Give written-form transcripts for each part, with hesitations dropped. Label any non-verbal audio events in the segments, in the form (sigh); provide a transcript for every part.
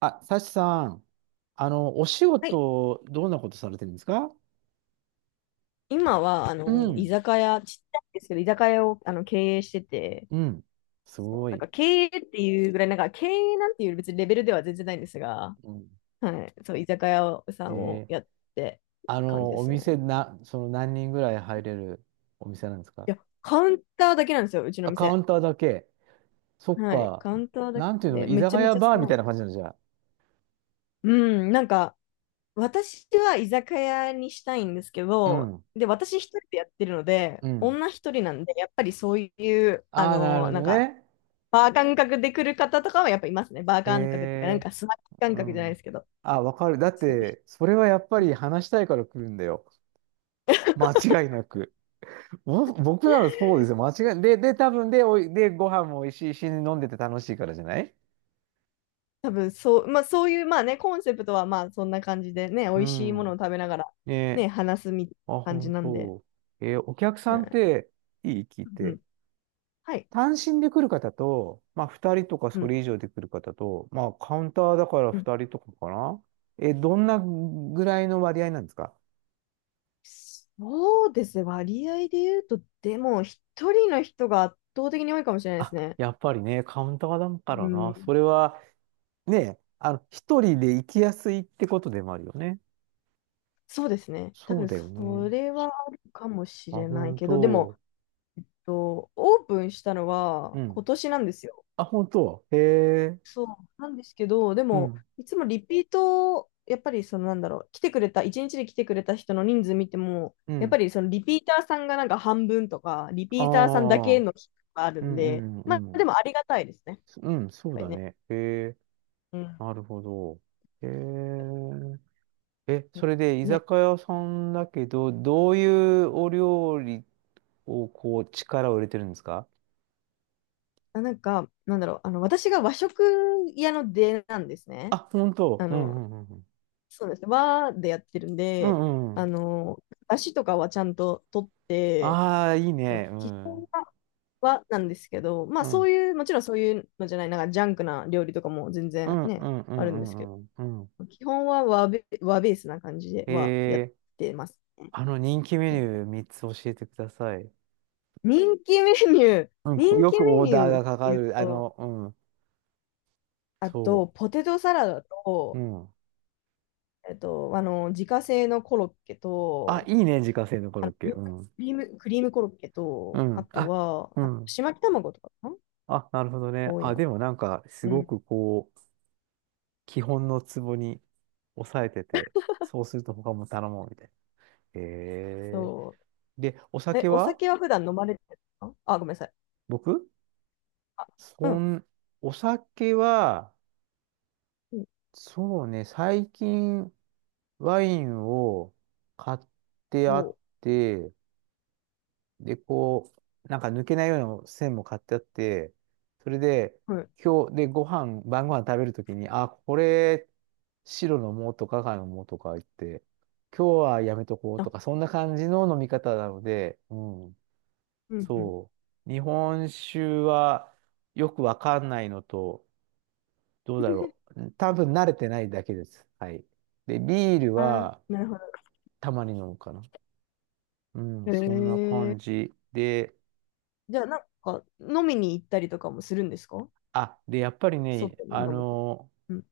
あ、サチさん、お仕はい、事、どんなことされてるんですか？今は、う居ん、酒屋、ちっちゃいんですけど、居酒屋を経営してて、うん、すそう、ごなんかい。経営っていうぐらい、なんか経営なんていう別にレベルでは全然ないんですが、うん、はい、そう、居酒屋さえんをーやってる感じでおすね。店な、その何人ぐらい入れるお店なんですか？いや、カウンターだけなんですよ、うちのあ、カウ店。ンターだけ。そっはい、か。カウンターだけなんてないんうの、で、居めち酒ゃめ屋ちゃバーみ狭たいい。な感じなんじゃあ。うん、なんか、私は居酒屋にしたいんですけうど、ん、で、私一人でやってるので、うん。女一人なんで、やっぱりそういう、ああ、なるほなんどか、ね。バー感覚で来る方とかはやっぱいますね。バーへ、感覚っていうか、なんえ、かスナック感う覚じゃないでん。すけど。あ、わかる。だっちょっと て、それはやっぱり話したいから来るんだよ。間違いなく。僕ならそうです (laughs) よ。間違い。で、多分で、で、ご飯も美味しいし、飲んでて楽しいからじゃない？多分そう、まあそういう、まあね、コンセプトはまあそんな感じでね、美う味しいものをん。食べながらねね、え。話すみたいあ、な感じ本なんで。当。お客はさんっい、て、いい聞いうて。ん。はい。単身で来る方と、まあ、2人とかうそん。れ以上で来る方と、まあ、カウンターだからうん。2人とかかな。どんなぐらいの割合なんですか？そうですね。割合で言うと、でも一人の人が圧倒的に多いかもしれないであ、すね。やっぱりね、カウンターだかうらな。そん、れは、ね、一人で行きやすいってことでもあるよね。そうですね。多そう分だよそね。れはあるかもしあ、れない本けど、でも、当。オープンしたのはう今ん。年なんですよ。あ、本当。へえ。そうなんですけど、でうも、ん。いつもリピート、やっぱりそのなんだろう、来てくれた、一日で来てくれた人の人数見ても、うやっぱん。りそのリピーターさんがなんか半分とか、リあピーターさんだけあ。の人があるうんんうで、んうまんうあでん。もありがたいですね、やっうん、そうぱりだね。ね。へえ。うん。なるほど。へえ。え、それで居ね、酒屋さんだけど、どういうお料理をこう力を入れてるんですか？なんか、なんだろう、私が和食屋の出なんですあ、ね。本当。あうんうの、んうんうん。そうですね、和でやってるんうで、んうあん。の、出汁とかはちゃんと取って、ああ、いいそう、ね。う基ん。本は、はなんですけど、まあうそん。ういう、もちろんそういうのじゃない、なんかジャンクな料理とかも全う然んうね、んうあるんうんですけんうんうん。ど、基本は和ベースな感じでへはやっえ。てます。人気メはニュい、ー3つ教えてください。人気メニュー、うん、こう、人よ気くメオーニダーューっがかかていうる。と、うん。あそと、ポテトサラダう。うと、ん。自家製のコロッケあ、と、いいね、自家製のコあロッの、クケ。リクうん。クリームコロッケうと、あん。とあ、は、うあん。ちまき卵とかかな、あ、なるほどね。多いあ、な。でもなんか、すうごん。くこう、基本のツボに抑えてて、そうすると他も頼もうみたいな。へえ。そう。で、おえ、酒おは酒は普段飲まれてるの、あ、ごめんなさい。僕あ、うそん。ん、お酒は、うん、そうね、最近ワインを買ってあおっう、て、で、こう、なんか抜けないような線も買ってあって、それで、はい。今日、で、ご飯、晩ご飯食べるときに、あ、これ、白の藻とか赤の藻とか言って、今日はやめとこうとあ、か、そんな感じの飲み方なので、うん、うん、うん。そう。日本酒はよくわかんないのと、どうだろ (laughs) う。多分慣れてないだけです。はい。で、ビールあー、はなるほど。たまに飲むかな。うへん、そんなえ。感じで、じゃあ、なんか、飲みに行ったりとかもするんですか？あ、で、やっぱりね、外に飲むに、うん。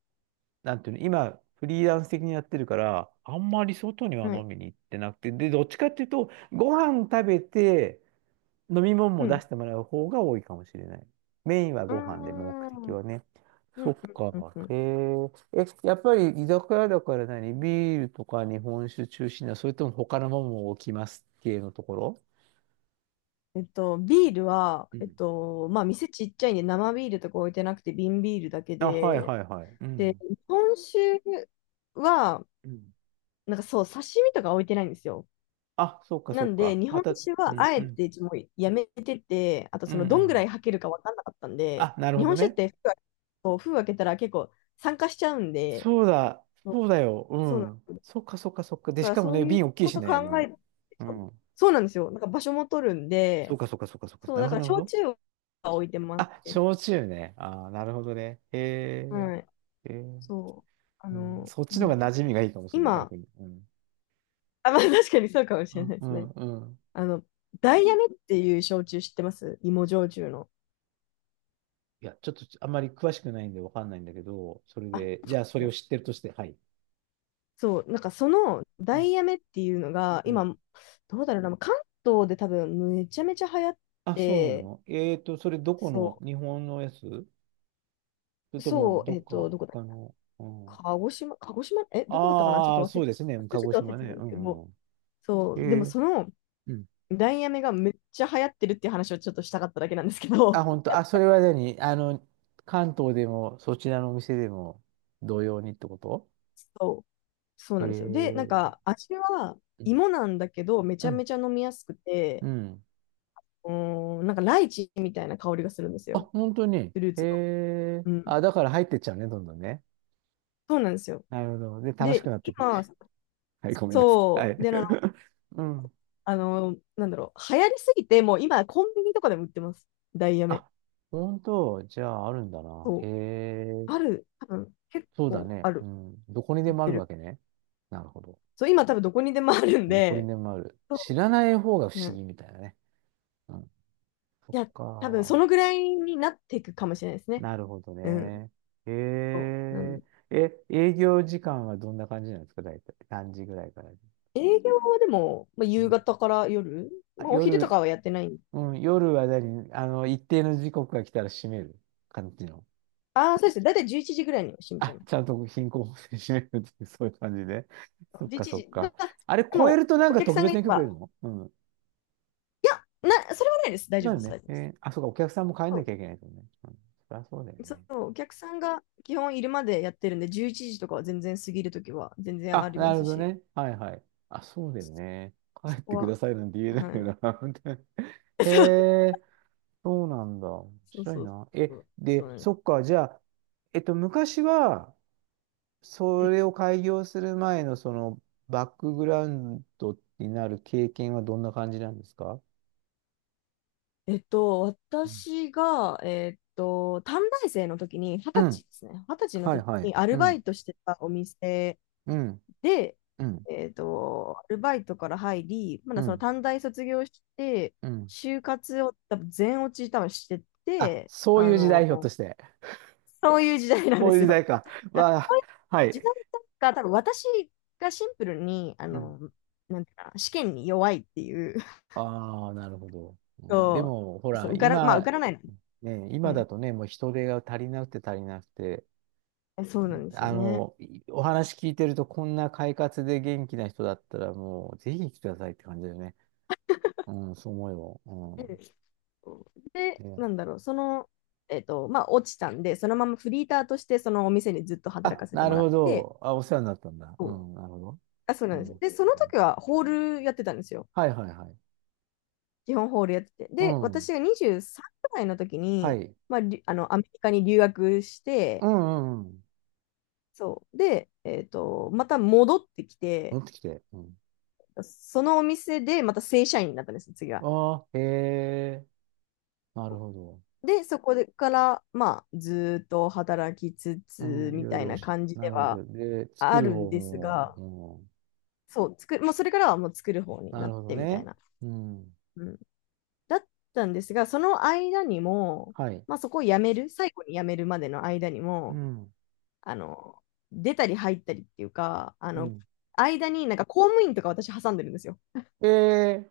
なんていうの、今、フリーランス的にやってるから、あんまり外にはは飲い。みに行ってなくて、で、どっちかっていうと、ご飯食べて、飲み物うも出ん。してもらう方が多いかもしれない。メインはうーご飯で、目的ん。うん、はね。うそっん、か。うん。うん。へえ。え、やっぱり居酒屋だから何ビールとか日本酒中心な、それとも他のものも置きます系のところ？ビールは、うん。まあ、店ちっちゃいんで、生ビールとか置いてなくて、瓶ビールだけあ、はいで、はいはい。うで、ん。日本酒は、うん。なんかそう、刺身とか置いてないんですよ。あ、そっかなそっんで、か。日ま本た、酒うはんあうえん。てもうやめてて、あとうんそうのどんぐらいん。吐けるか分かんなかったんで、あ、なるほ日ど本酒っね。て封開けたら結構酸化しちゃうんで、そうだ、そう、そうだよ。うそうなん。んそっかそっかそっか。だで、かしらかもそうね、いう瓶大きいこしとね。考うえん。て、うん。そうなんですよ。なんか場所も取るんそうで、かそっかそっかそっか。そう、なるだかほらど、なる焼ほど。酎は置いてますあ、ね。焼酎ね。ああなるほどね。へはい。え。へーそう。うん、そっちなんのだ方ろが馴う。染みがいいかもしれない、今、逆に。うん。あ、まあ確かにそうかもしうれなんいでうすね。んうん。あの、ダイヤメっていう焼酎知ってます？芋焼酎の。いや、ちょっとあんまり詳しくないんでわかんないんだけど、それあ、そうで、でじゃあそすれをね、知ってるとして、はい。そう、なんかそのうダんイヤメっていうのが、うん。今、どうだろうな、関東で多分めちゃめちゃ流行っあ、そうなて、の？それどこその、日本のやつそれう、とそもう、どっかどこだっ他け、の、うん。鹿児島、鹿児島、え、どこだったかな、ああ、そちうょですね。っと忘れ鹿ちゃっ児たん島ね。でうすけど、んうんうん。そう、でもえー、そのうん。ダイヤメがめっちゃ流行ってるっていう話をちょっとしたかっただけなんですけあ、ど、本当。あ、それは何関東でも、そちらのお店でも、同様にってこと？ (laughs) そう、そうえなんですよ。で、なんー、か味はうん。芋なんだけど、めちうゃめん。ちゃ飲みやすくうて、ん。うーん、なんかライチみたいな香りがするんですあ、よ、本当に。フルーツの。うん、あ、だから入ってっちゃうね、どんどんね。そうなんですよ。なるほど。で、楽しで、くなってくる。今、(laughs) はい、ごめんなさい。はそう、い。で、あの、(laughs) うん。あの、なんだろう、流行りすぎて、もう今、コンビニとかでも売ってます。ダイヤメ。あ、本当。じゃあ、あるんだな。へそう。えある、多分、結そうだ構ね。あうる。ん。どこに売でっもあてるわる。けね。なるほど。そう、今、多分、どこにでもあるんどこにで、でもある。そ知らない方がう、不う思ん。議みたいなね。うん。そっいや、多分、か。そのぐらいになっていくかもしれないですね。なるほどうん。ね。えそう。なんー、で、え、営業時間はどんな感じなんですか、大体。何時ぐらいからで。営業はでも、まあ、う夕ん。方から夜、あ、まあ、お昼と夜、かはやってない。うん、夜は何一定の時刻が来たら閉める感じの。ああ、そうですね。だいたい11時ぐらいには閉めちゃいあ、ます。ちゃんと貧困法制閉めるっていう、そういう感じで。そっ11か、そっ時。か。あれ、で超えも、るとなんおか客特さんが別いなれ許可いば、るの？うん。いや、な、それはないです。大丈な夫でるす。ね。大丈夫えです。ーあ、そうか、お客さんも帰んなそきゃいけないとね。うん。そりゃそうだよう、そね。う、お客さんが基本いるまでやってるんで、11時とかは全然過ぎるときは全然ああ、りまなるすほどし、ね。はいはい。あ、そうだよね。帰そっこてくは、ださいなんて言えないはい。よな。(laughs) 本当に。 (laughs) へ (laughs) え、そうなんだ。面そう白いそうな。そえ、う、そうで、なんです、そっか、じゃあ、昔は、うそん、れを開業する前の、その、バックグラウンドになる経験はどんな感じなんですか？うん私が、短大生の時に、二十う歳ん。ですね。二十歳のはい時はい。にアうルバん。イトしてたお店うん。で、うん。アルバイトから入り、まうだそのん。短大卒業して、うん。就活を多分全落ち多分してあ、て、そういう時代、ひょっとして。そういう時代なんこでういうす時よ。代か。(laughs) あ、わそあ、ういうは時い。代だ、多分私がシンプルに、うんなんていうかな、試験に弱いっていう、(laughs) ああ、なるほど。うんでそも、ほう、そら、う、受から、まあ、受今、からないの。ね、う今ん。だとね、もう人手が足りなくて足りなくて、え、そうなんですよね。お話聞いてると、こんな快活で元気な人だったら、もう、ぜひ来てくださいって感じだよね。うん、そう思ううよ。ん、で、うん。ね、なんだろう、その、まあ、落ちたんで、そのままフリーターとして、そのお店にずっと働あ、かせてなもるらっほて、ど。あ、お世話になったんだ。うそう、ん、なるほど。あ、そううなんでん。す。で、そのうん時はホールやってたんですよ。はいはいはい。基本ホールやってて。うで、ん。私が23くらいの時はに、い。まあ、りあの、アメリカに留学しうて、んうんうん。そう。で、また戻ってきて、戻ってきて。うん。そのお店でまた正社員になったんですよ、次は。ああ、へえ。なるほど。で、そこでから、まあ、ずーっと働きつうつ、ん、いみろいたいろなし感じなでるんはで、で、作あるるん方ですが、も、そう、作る、もうそれからはもう作る方うにん、ななるっほどてみたいね。な。うん。うん。だったんですが、その間にも、はい。まあそこを辞める、最後に辞めるまでの間にうも、ん。あの、出たり入ったりっていうか、うん。間になんか公務員とか私挟んでるんですよ。で、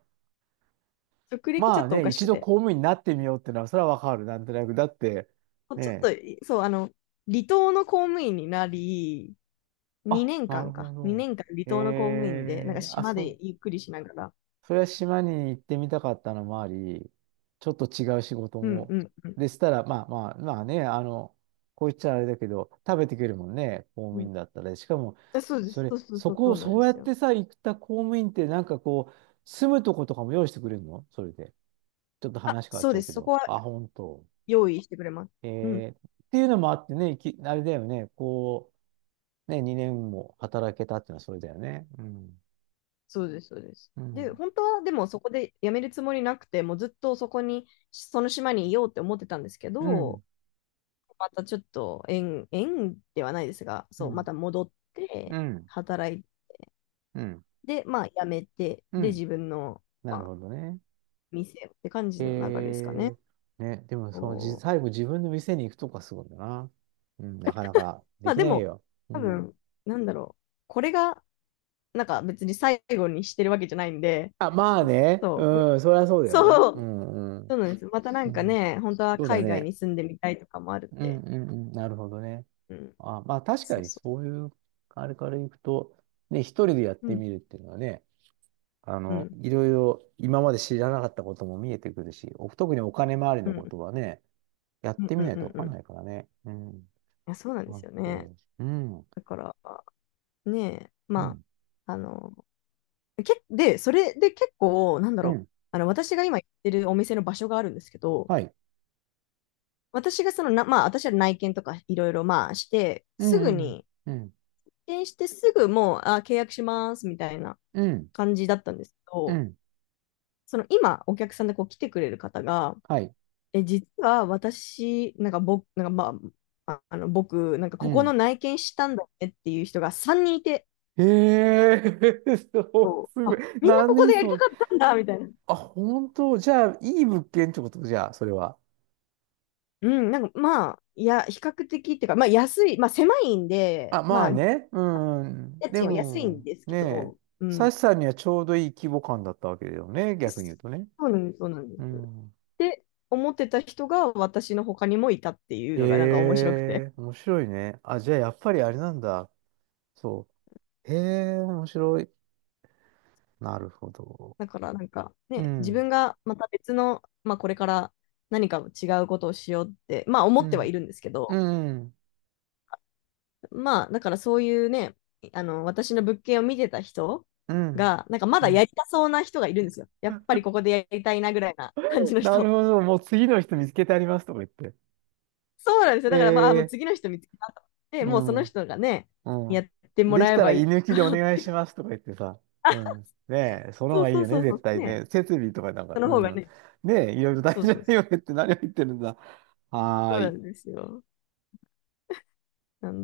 職歴ちまょあっとおね、かし一く度て。公務員になってみようってのは、それはわかる。なんとなく。だって、ちょっねえ。と、そう、離島の公務員になり、あ、なるほど。2年間離島の公務員で、なんかあ、島そでう、ゆっくりしながら、それは島に行ってみたかったのもあり、ちょっと違う仕事うんも。うんうんでしたら、まあまあ、まあね、こう言っちゃあれだけど、食べてくれるもんね、公う務ん。員だったら。しかも、あ、そうでそす、れ、そうそうそそう、こそをうなんそでうやすっよ。てさ、行った公務員って、なんかこう、住むとことかも用意してくれるの？それで。ちょっとあ、話変わっそうちゃでうけす、そこど。はあ、本当。用意してくれます。うん、えっていうのもあってね、あれだよね、こう、ね、2年も働けたっていうのはそれだよね。うん。そうです、そうです。うで、ん。本当はでもそこで辞めるつもりなくて、もうずっとそこに、その島にいようって思ってたんですけうど、ん。またちょっと縁ではないですが、うそう、まん。た戻っうてん。働いうん。で、まあ、辞めて、うで、ん。自分の、なまるあ、ほどね。店をって感じの流れですかね。えね、でもそのじ、そう、最後自分の店に行くとかすごいな。うん、なかなかでまあ、きでないも、よ。う多ん。分、なんだろう。これが、なんか別に最後にしてるわけじゃないんで、あ、まあね。そう、うん、そりゃそうだよな。そうう、ん、うん。そうなんです。またなうんかん、ね、本当はそうだ海外ね。に住んでみたいとかもあるんうん、で、うん、うん。なるほどね。うん、あ、まあ確かそうにそそういう、あれから行くと、ね、一人でやっう。うてん、みるっていうのはね、うん、いろいろ今まで知らなかったことも見えてくるし、特にお金回りうのこん、とはね、やっうん、てうみん、うないとん。わうかんん、ないからね。うん。いや、そうなんであすよね。と、うん、うだから、ねえ、まん、あ、で、それで結構、なんだうろう、ん、私が今行ってるお店の場所があるんですけど、はい、私がそのな、まあ、私は内見とかいろいろ、まあ、して、うすぐん、うん、に、うん、内見してすぐもう、あ、契約しますみたいなうん、感じだったんですけうど、んその今、お客さんでこう来てくれる方が、はい、え、実は私、なんか僕、なんかまあ、ああの、僕、なんかうここのん。内見したんだってっていう人が3人いて、へえ。 (laughs) そうそすう、ごい。あ、みんなここ何でやりそたれ。かったんだ、みたいな。あ、本当？じゃあ、いい物件ってことじゃあ、それは。うん、なんかまあ、いや、比較的っていうか、まあ安い、まあ狭いんで、あ、ままああ、ね。うん。うん家で賃は安いんも、ですけねえ、ど、うサん。シさんにはちょうどいい規模感だったわけだよね。逆に言うとね。そうなんです、そうなんでうす。ん。で、思ってた人が私の他にもいたっていうへのがなんか面白くて。え面白いね。あ、じゃあ、やっぱりあれなんだ。そう。へえ面白い。なるほど。だからなんかうね、自ん。分がまた別の、まあこれから何か違うことをしようって、まあ思うってはいん。るんですけど、うん。まあだからそういうね、私の物件を見てた人うん。が、なんかまうだやん。りたそうな人がいるんですよ。やうっぱりんここでやりたいなぐらいな感じのなる人。ほど。もう次の人見つけてありますとか言って。そうなんですよ。だからまあ、もうで次の人見つけたと思って、うもうそん。の人がね、うやん。ってもできらえたらばい居い抜きかでおらっ願いてしか、ますとか言ってさ。うん。ねえ、その方そがういいそうよね、そうそ絶う、対ね、ね。設備とかなんか、その方がうん。ね、ねえ、いろいろ大そう事だそうそよう、ねって何を言ってるんだ。そはうーない。んですよ。なんで